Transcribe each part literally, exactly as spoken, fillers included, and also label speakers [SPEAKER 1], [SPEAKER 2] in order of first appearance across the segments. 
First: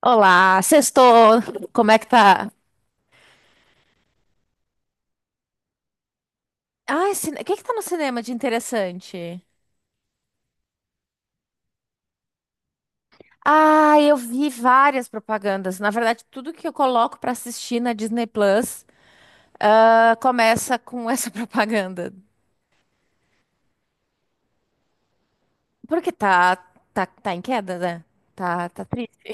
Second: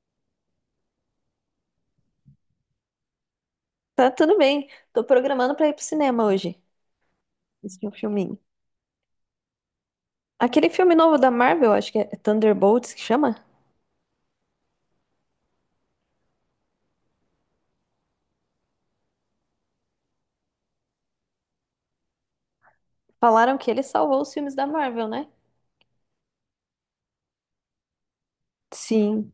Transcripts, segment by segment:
[SPEAKER 1] Olá, sextou. Como é que tá?
[SPEAKER 2] Tá tudo bem. Tô programando pra ir pro cinema hoje.
[SPEAKER 1] Ai, cine... o que que tá no
[SPEAKER 2] Assistir um
[SPEAKER 1] cinema de
[SPEAKER 2] filminho.
[SPEAKER 1] interessante?
[SPEAKER 2] Aquele filme novo da Marvel, acho que é Thunderbolts que chama.
[SPEAKER 1] Ah, eu vi várias propagandas. Na verdade, tudo que eu coloco pra assistir na Disney Plus, ah, começa com essa propaganda.
[SPEAKER 2] Falaram que ele salvou os filmes da Marvel, né?
[SPEAKER 1] Porque tá, tá, tá em queda, né? Tá, tá triste.
[SPEAKER 2] Sim.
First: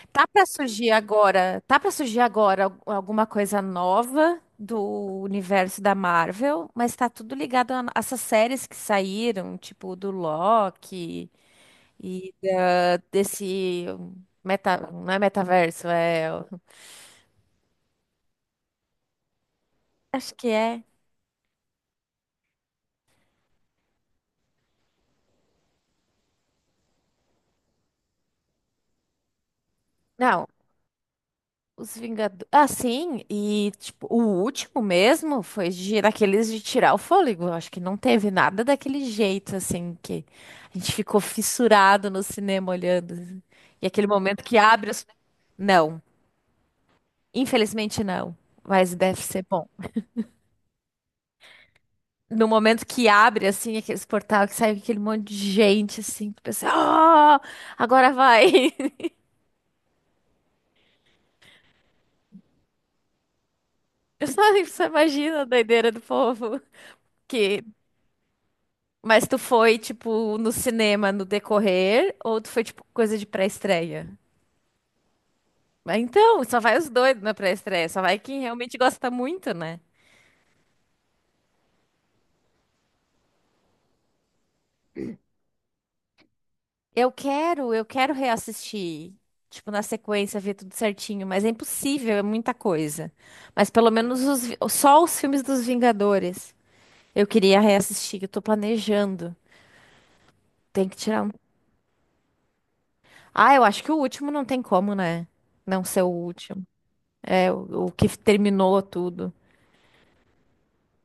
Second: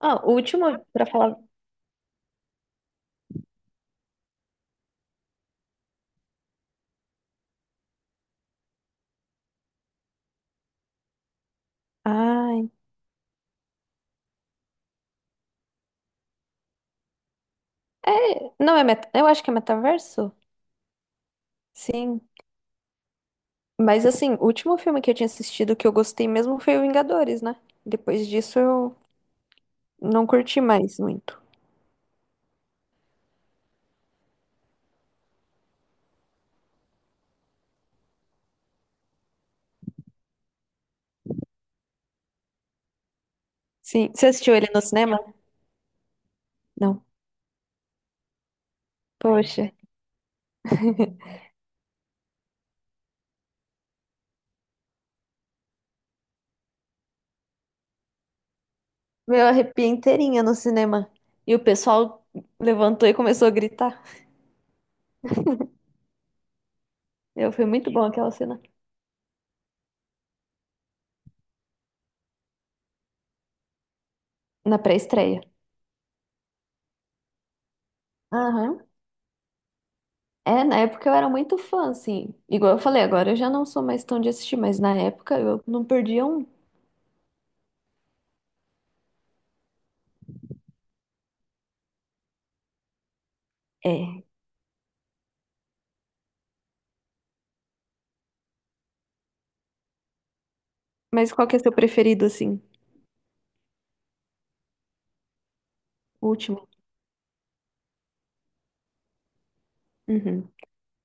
[SPEAKER 2] Ah,
[SPEAKER 1] Tá
[SPEAKER 2] o
[SPEAKER 1] pra
[SPEAKER 2] último,
[SPEAKER 1] surgir
[SPEAKER 2] pra falar.
[SPEAKER 1] agora, tá pra surgir agora al- alguma coisa nova do universo da Marvel, mas tá tudo ligado a a essas séries que saíram, tipo do Loki. E
[SPEAKER 2] Ai.
[SPEAKER 1] da- desse meta, não é metaverso, é,
[SPEAKER 2] É. Não é meta. Eu acho que é
[SPEAKER 1] acho
[SPEAKER 2] metaverso?
[SPEAKER 1] que é.
[SPEAKER 2] Sim. Mas assim, o último filme que eu tinha assistido que eu gostei mesmo foi o Vingadores, né? Depois disso eu não
[SPEAKER 1] Não,
[SPEAKER 2] curti mais muito.
[SPEAKER 1] os Vingadores. Ah, sim, e tipo, o último mesmo foi de, daqueles de tirar o fôlego. Eu acho que não teve nada daquele jeito assim que a gente ficou fissurado no cinema olhando assim. E aquele
[SPEAKER 2] Sim. Você
[SPEAKER 1] momento
[SPEAKER 2] assistiu
[SPEAKER 1] que
[SPEAKER 2] ele no
[SPEAKER 1] abre os...
[SPEAKER 2] cinema?
[SPEAKER 1] Não,
[SPEAKER 2] Não.
[SPEAKER 1] infelizmente não, mas deve ser
[SPEAKER 2] Poxa.
[SPEAKER 1] bom. No momento que abre, assim, aqueles portal que sai aquele monte de gente, assim, que pensa, oh, agora vai.
[SPEAKER 2] Meu, eu arrepiei inteirinha no cinema. E o pessoal levantou e começou a gritar.
[SPEAKER 1] Eu só, só imagino a doideira do povo.
[SPEAKER 2] Meu,
[SPEAKER 1] Que...
[SPEAKER 2] foi muito bom aquela cena.
[SPEAKER 1] Mas tu foi, tipo, no cinema no decorrer, ou tu foi, tipo, coisa de pré-estreia?
[SPEAKER 2] Na pré-estreia.
[SPEAKER 1] Mas então, só vai os doidos na pré-estreia, só vai quem realmente
[SPEAKER 2] Aham.
[SPEAKER 1] gosta muito, né?
[SPEAKER 2] É, na época eu era muito fã, assim. Igual eu falei, agora eu já não sou mais tão de assistir, mas na época eu não perdia um.
[SPEAKER 1] Eu quero, eu quero reassistir, tipo, na sequência, ver tudo certinho, mas é impossível, é muita coisa. Mas pelo menos
[SPEAKER 2] É.
[SPEAKER 1] os vi- só os filmes dos Vingadores. Eu queria reassistir, eu tô planejando. Tem que tirar um.
[SPEAKER 2] Mas qual que é seu preferido, assim?
[SPEAKER 1] Ah, eu acho que o último não tem como, né? Não ser o
[SPEAKER 2] O
[SPEAKER 1] último.
[SPEAKER 2] último?
[SPEAKER 1] É, o, o que terminou tudo.
[SPEAKER 2] Uhum.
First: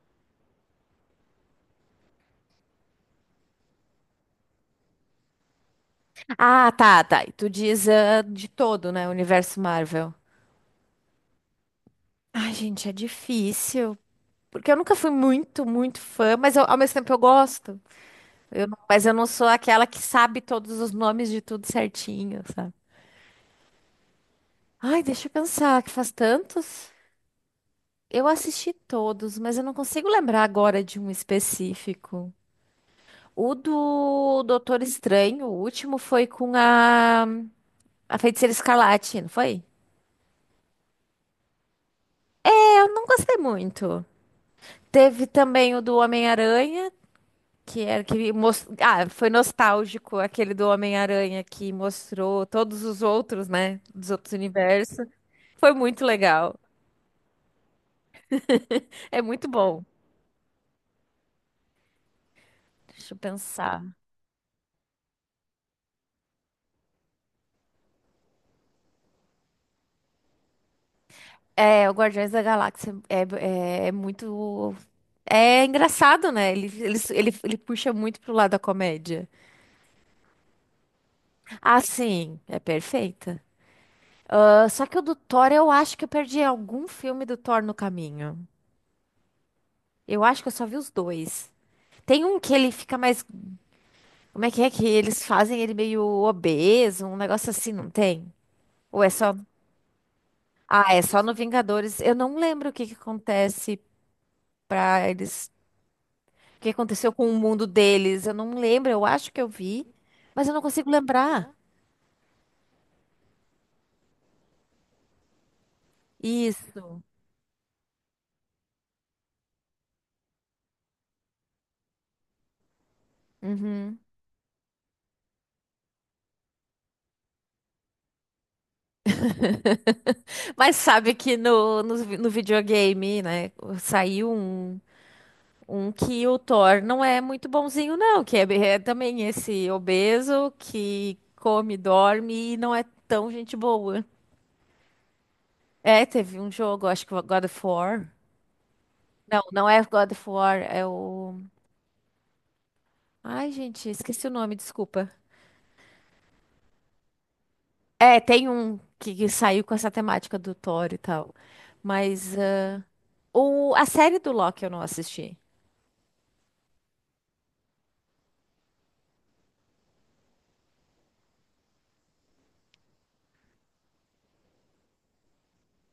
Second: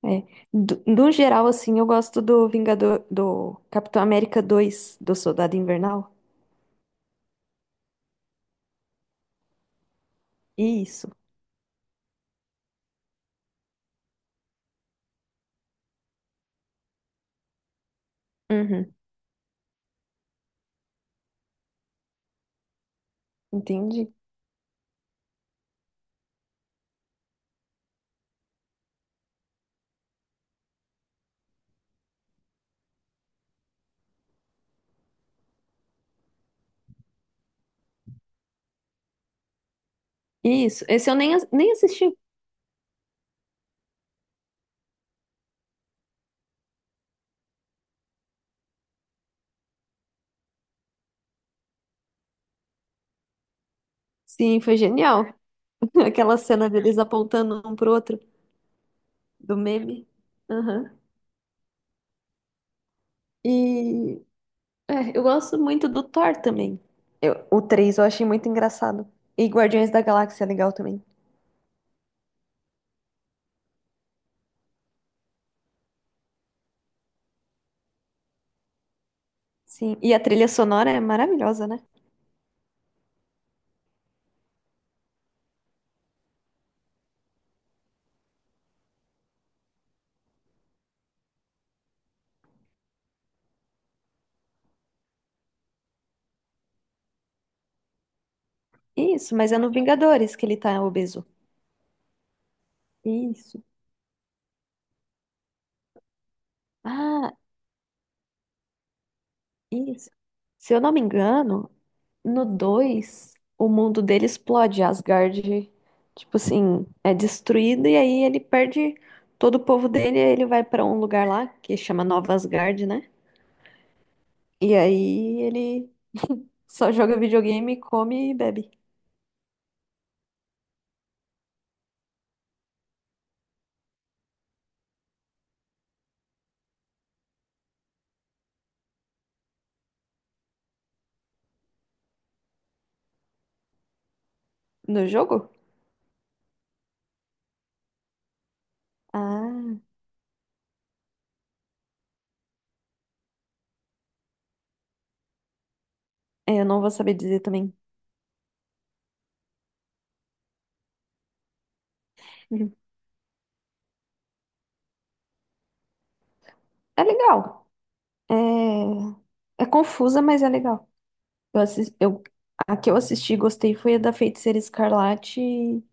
[SPEAKER 2] É. Do, no geral, assim, eu gosto do Vingador, do Capitão América dois do Soldado Invernal.
[SPEAKER 1] Ah, tá, tá. E tu diz ah, de todo, né? O universo Marvel.
[SPEAKER 2] Isso.
[SPEAKER 1] Ai, gente, é difícil. Porque eu nunca fui muito, muito fã, mas eu- ao mesmo tempo eu gosto. Eu não-
[SPEAKER 2] Uhum.
[SPEAKER 1] Mas eu não sou aquela que sabe todos os nomes de tudo certinho, sabe?
[SPEAKER 2] Entendi.
[SPEAKER 1] Ai, deixa eu pensar, que faz tantos. Eu assisti todos, mas eu não consigo lembrar agora de um específico. O do Doutor Estranho, o último foi com a, a Feiticeira Escarlate, não foi?
[SPEAKER 2] Isso. Esse eu nem, as- nem assisti.
[SPEAKER 1] Eu não gostei muito. Teve também o do Homem-Aranha, que era que mos- ah, foi nostálgico aquele do Homem-Aranha que mostrou todos os outros, né, dos outros
[SPEAKER 2] Sim, foi
[SPEAKER 1] universos.
[SPEAKER 2] genial.
[SPEAKER 1] Foi muito
[SPEAKER 2] Aquela
[SPEAKER 1] legal.
[SPEAKER 2] cena deles apontando um pro outro,
[SPEAKER 1] É muito
[SPEAKER 2] do
[SPEAKER 1] bom.
[SPEAKER 2] meme. Aham.
[SPEAKER 1] Deixa eu pensar.
[SPEAKER 2] E é, eu gosto muito do Thor também. Eu- o três eu achei muito engraçado. E Guardiões da Galáxia é legal também.
[SPEAKER 1] É, o Guardiões da Galáxia é, é, é muito. É engraçado, né? Ele, ele, ele, ele puxa muito pro lado da comédia.
[SPEAKER 2] Sim, e a trilha sonora é maravilhosa,
[SPEAKER 1] Ah,
[SPEAKER 2] né?
[SPEAKER 1] sim, é perfeita. Ah, só que o do Thor, eu acho que eu perdi algum filme do Thor no caminho. Eu acho que eu só vi os dois. Tem um que ele fica mais. Como é que é que eles fazem ele meio obeso, um negócio assim, não tem? Ou é só.
[SPEAKER 2] Isso, mas é no Vingadores que ele tá
[SPEAKER 1] Ah, é só
[SPEAKER 2] obeso.
[SPEAKER 1] no Vingadores. Eu não lembro o que que
[SPEAKER 2] Isso.
[SPEAKER 1] acontece pra eles. O que aconteceu com
[SPEAKER 2] Ah,
[SPEAKER 1] o mundo deles. Eu não lembro, eu acho que eu vi,
[SPEAKER 2] isso.
[SPEAKER 1] mas eu não
[SPEAKER 2] Se eu
[SPEAKER 1] consigo
[SPEAKER 2] não me
[SPEAKER 1] lembrar.
[SPEAKER 2] engano, no dois, o mundo dele explode, Asgard, tipo assim,
[SPEAKER 1] Isso.
[SPEAKER 2] é destruído e aí ele perde todo o povo dele, e aí ele vai pra um lugar lá que chama Nova Asgard, né?
[SPEAKER 1] Uhum.
[SPEAKER 2] E aí ele só joga videogame, come e bebe.
[SPEAKER 1] Mas sabe que no, no, no videogame, né? Saiu um. Um que o Thor não é muito bonzinho, não, que é, é também esse obeso que come, dorme e não é tão gente boa.
[SPEAKER 2] No jogo?
[SPEAKER 1] É, teve um jogo, acho que o God of War. Não, não
[SPEAKER 2] Ah,
[SPEAKER 1] é God of War, é o... Ai, gente, esqueci o nome, desculpa.
[SPEAKER 2] é, eu não vou saber dizer também.
[SPEAKER 1] É, tem um que, que saiu com essa temática do Thor e tal. Mas
[SPEAKER 2] Uhum.
[SPEAKER 1] ah, o, a série do Loki eu não assisti.
[SPEAKER 2] É legal. É, é confusa, mas é legal. Eu assis- eu... A que eu assisti e gostei foi a da Feiticeira Escarlate e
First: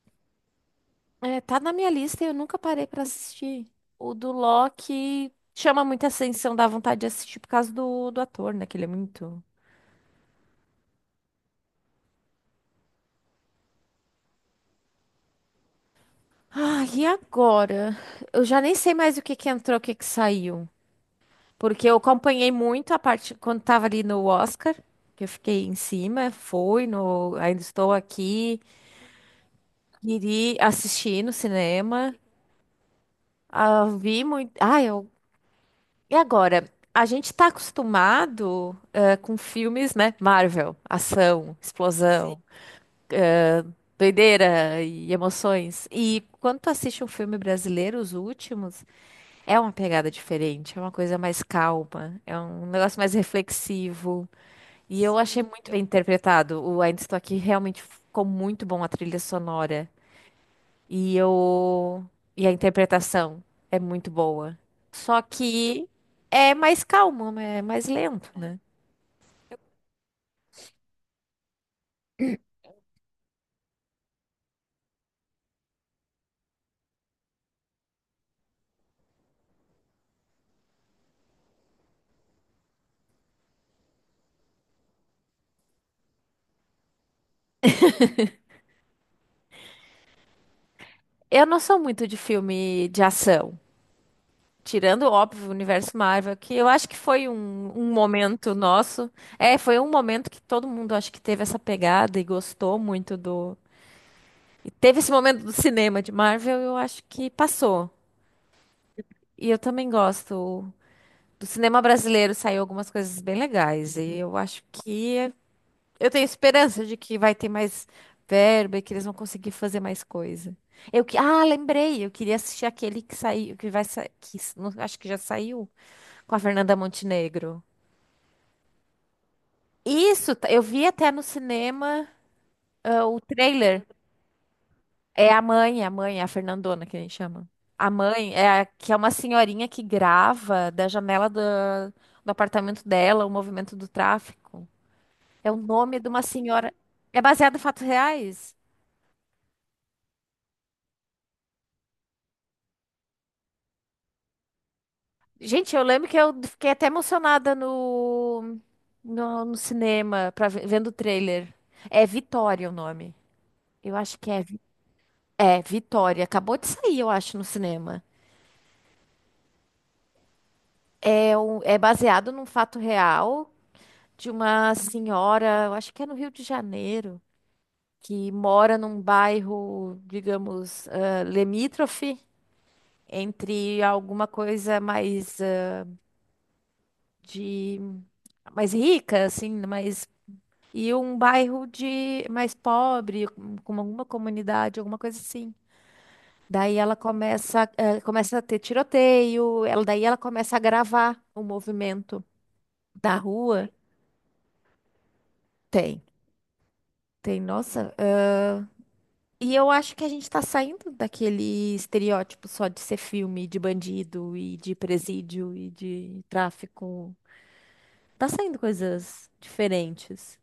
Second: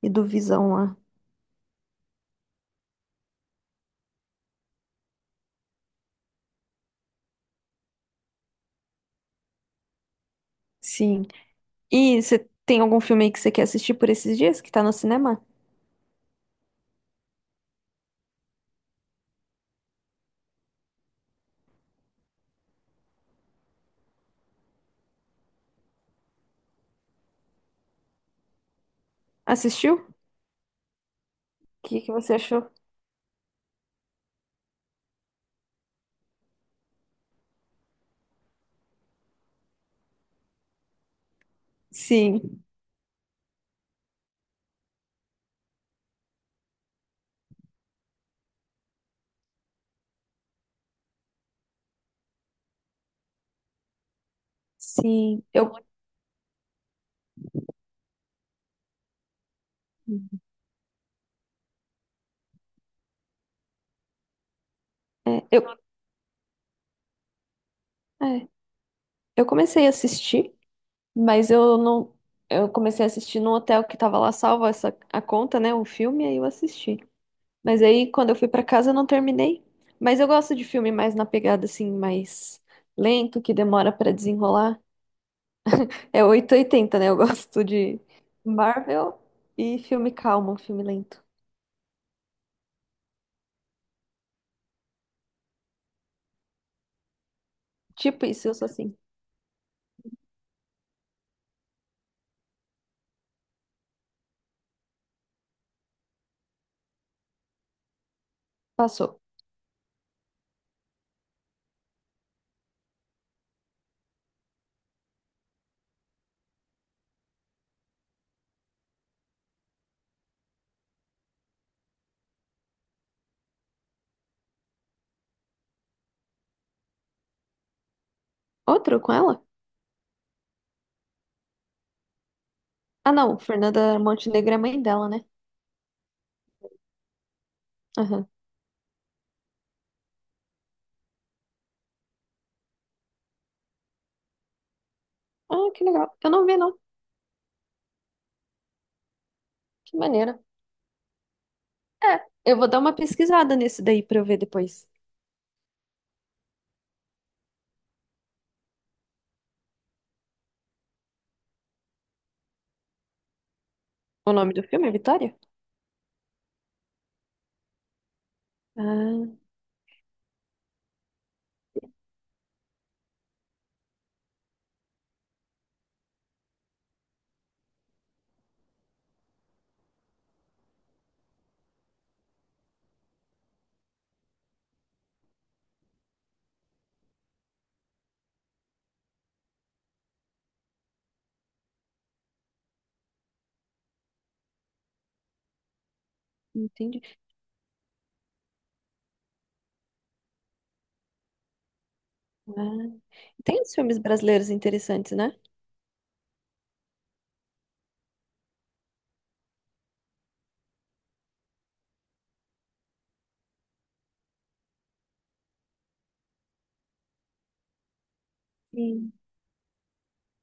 [SPEAKER 2] e do Visão lá.
[SPEAKER 1] É, tá na minha lista e eu nunca parei pra assistir. O do Loki chama muita atenção, dá vontade de assistir por causa do, do ator, né? Que ele é muito.
[SPEAKER 2] Sim. E você tem algum filme aí que você quer assistir por esses dias que tá no cinema?
[SPEAKER 1] Ah, e agora? Eu já nem sei mais o que que entrou, o que que saiu. Porque eu acompanhei muito a parte quando tava ali no Oscar, que eu fiquei em cima, fui no Ainda Estou Aqui,
[SPEAKER 2] Assistiu?
[SPEAKER 1] iri assistir no
[SPEAKER 2] O que que
[SPEAKER 1] cinema.
[SPEAKER 2] você achou?
[SPEAKER 1] Ah, vi muito. Ah, eu E agora, a gente está acostumado eh, com filmes, né? Marvel, ação, sim, explosão,
[SPEAKER 2] Sim,
[SPEAKER 1] doideira e emoções. E quando tu assiste um filme brasileiro, os últimos, é uma pegada diferente, é uma coisa mais calma, é um negócio mais reflexivo. E eu achei,
[SPEAKER 2] sim.
[SPEAKER 1] sim,
[SPEAKER 2] Eu,
[SPEAKER 1] muito bem interpretado. O Ainda Estou Aqui realmente ficou muito bom, a trilha sonora. E eu... E a interpretação é muito boa. Só
[SPEAKER 2] é, eu,
[SPEAKER 1] que é mais calmo, né, é mais lento,
[SPEAKER 2] é,
[SPEAKER 1] né?
[SPEAKER 2] eu comecei a assistir, mas eu não. Eu comecei a assistir no hotel que tava lá salvo essa, a conta, né? O filme, aí eu assisti. Mas aí quando eu fui pra casa eu não terminei. Mas eu gosto de filme mais na pegada assim, mais lento, que demora pra desenrolar. É oitocentos e oitenta, né? Eu gosto de Marvel e filme calmo, filme lento.
[SPEAKER 1] Eu não sou muito de filme de ação. Tirando, óbvio, o universo Marvel, que eu acho que foi um, um
[SPEAKER 2] Tipo isso, eu
[SPEAKER 1] momento
[SPEAKER 2] sou assim.
[SPEAKER 1] nosso. É, foi um momento que todo mundo acho que teve essa pegada e gostou muito do... E teve esse momento do cinema de Marvel, eu acho que passou.
[SPEAKER 2] Passou.
[SPEAKER 1] E eu também gosto. Do cinema brasileiro saiu algumas coisas bem legais. E eu acho que é... Eu tenho esperança de que vai ter mais verba e que eles vão conseguir fazer mais coisa. Eu que, ah, lembrei, eu queria assistir aquele que saiu, que vai sair, que s- não- acho que já saiu, com a Fernanda Montenegro.
[SPEAKER 2] Outro com ela?
[SPEAKER 1] Isso, tá- eu vi até no cinema, ah,
[SPEAKER 2] Ah,
[SPEAKER 1] o
[SPEAKER 2] não.
[SPEAKER 1] trailer.
[SPEAKER 2] Fernanda Montenegro é mãe dela, né?
[SPEAKER 1] É a mãe, a mãe, a Fernandona que a gente chama. A
[SPEAKER 2] Aham.
[SPEAKER 1] mãe é a- que é uma senhorinha que grava da janela do, do apartamento dela o movimento do tráfico. É o
[SPEAKER 2] Ah, que
[SPEAKER 1] nome de
[SPEAKER 2] legal.
[SPEAKER 1] uma
[SPEAKER 2] Eu não vi,
[SPEAKER 1] senhora.
[SPEAKER 2] não.
[SPEAKER 1] É baseado em fatos reais?
[SPEAKER 2] Que maneira. É, eu vou dar uma pesquisada nesse daí pra eu ver depois.
[SPEAKER 1] Gente, eu lembro que eu fiquei até emocionada no, no, no cinema, pra, ve- vendo o trailer. É Vitória o nome. Eu acho que
[SPEAKER 2] O
[SPEAKER 1] é,
[SPEAKER 2] nome
[SPEAKER 1] Vi-
[SPEAKER 2] do filme é Vitória?
[SPEAKER 1] é Vitória. Acabou de sair, eu acho, no cinema.
[SPEAKER 2] Ah,
[SPEAKER 1] É, um, é baseado num fato real de uma senhora, eu acho que é no Rio de Janeiro, que mora num bairro, digamos, ah, limítrofe entre alguma coisa mais ah, de mais rica, assim, mais... E um bairro de mais pobre, com com alguma comunidade, alguma coisa assim. Daí ela
[SPEAKER 2] entendi.
[SPEAKER 1] começa, eh, começa a ter tiroteio, ela, daí ela começa a gravar o movimento
[SPEAKER 2] Ah.
[SPEAKER 1] da
[SPEAKER 2] Tem
[SPEAKER 1] rua.
[SPEAKER 2] uns filmes brasileiros interessantes, né?
[SPEAKER 1] Tem, Tem, nossa. Eh, e eu acho que a gente está saindo daquele estereótipo só de ser filme de bandido e de presídio e de tráfico. Tá saindo
[SPEAKER 2] Sim.
[SPEAKER 1] coisas diferentes.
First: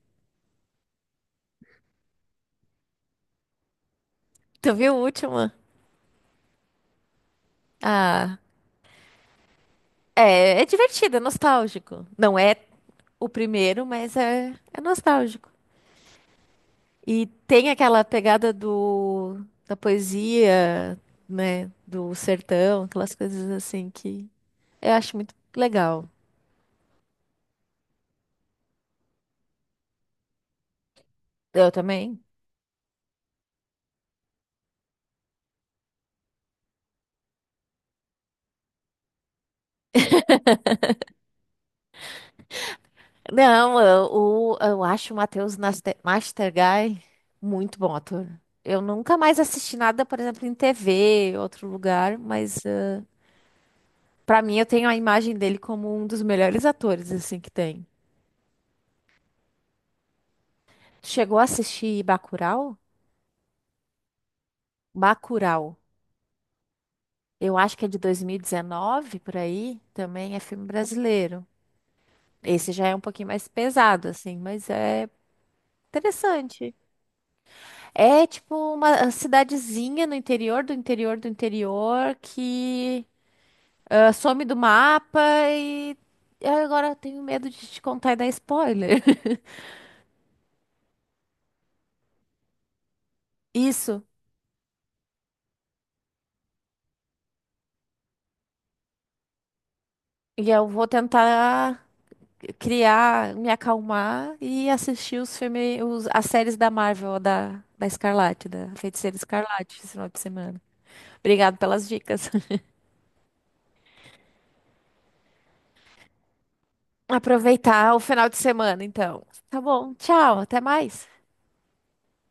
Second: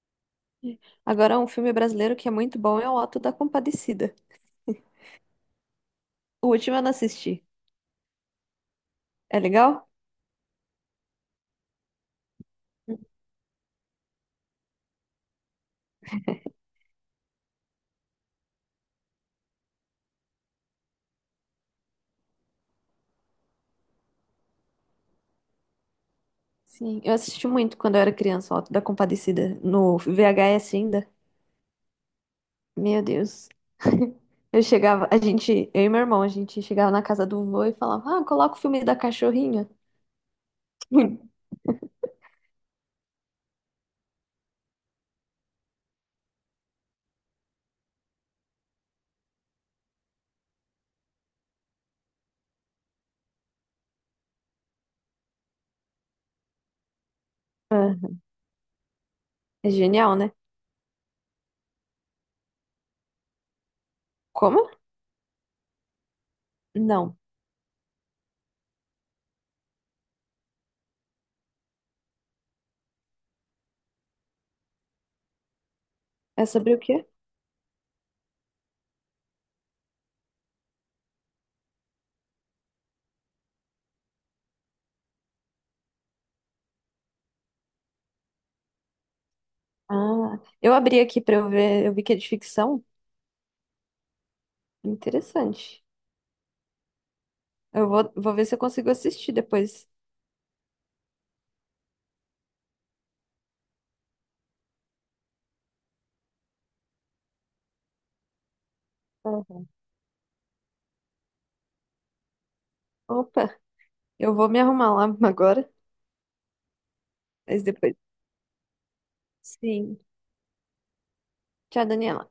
[SPEAKER 2] Agora, um filme brasileiro que é muito bom é O Auto da Compadecida.
[SPEAKER 1] Tu viu o último?
[SPEAKER 2] O último eu não assisti.
[SPEAKER 1] Ah,
[SPEAKER 2] É legal?
[SPEAKER 1] é, é divertido, é nostálgico. Não é o primeiro, mas é, é nostálgico. E tem aquela pegada do, da poesia, né? Do sertão, aquelas coisas assim que eu acho muito legal.
[SPEAKER 2] Sim, eu assisti muito quando eu era criança, O Auto da Compadecida, no V H S ainda.
[SPEAKER 1] Eu também.
[SPEAKER 2] Meu Deus. Eu chegava, a gente, eu e meu irmão, a gente chegava na casa do vô e falava: Ah, coloca o filme da cachorrinha.
[SPEAKER 1] Não, eu, o- eu acho o Matheus Naste- Mastergai muito bom ator. Eu nunca mais assisti nada, por exemplo, em T V, outro lugar, mas eh, pra mim eu tenho a imagem dele como um dos melhores atores assim que tem.
[SPEAKER 2] Ah, é genial, né?
[SPEAKER 1] Chegou a assistir Bacurau?
[SPEAKER 2] Como?
[SPEAKER 1] Bacurau.
[SPEAKER 2] Não.
[SPEAKER 1] Eu acho que é de dois mil e dezenove, por aí. Também é filme brasileiro. Esse já é um pouquinho mais pesado, assim, mas é
[SPEAKER 2] É sobre
[SPEAKER 1] interessante.
[SPEAKER 2] o quê?
[SPEAKER 1] É tipo uma cidadezinha no interior do interior do interior que ah, some do mapa e eu agora tenho medo de te contar e dar spoiler.
[SPEAKER 2] Ah, eu abri aqui pra eu ver, eu vi que é de ficção.
[SPEAKER 1] Isso.
[SPEAKER 2] Interessante. Eu vou, vou ver se eu consigo assistir depois.
[SPEAKER 1] E eu vou tentar criar, me acalmar e assistir os filmes, os- as séries da Marvel, da, da Escarlate, da Feiticeira
[SPEAKER 2] Uhum.
[SPEAKER 1] Escarlate, esse final de semana. Obrigado pelas dicas.
[SPEAKER 2] Opa, eu vou me arrumar lá agora, mas
[SPEAKER 1] Aproveitar
[SPEAKER 2] depois.
[SPEAKER 1] o final de semana, então. Tá bom,
[SPEAKER 2] Sim.
[SPEAKER 1] tchau, até mais.
[SPEAKER 2] Tchau, Daniela.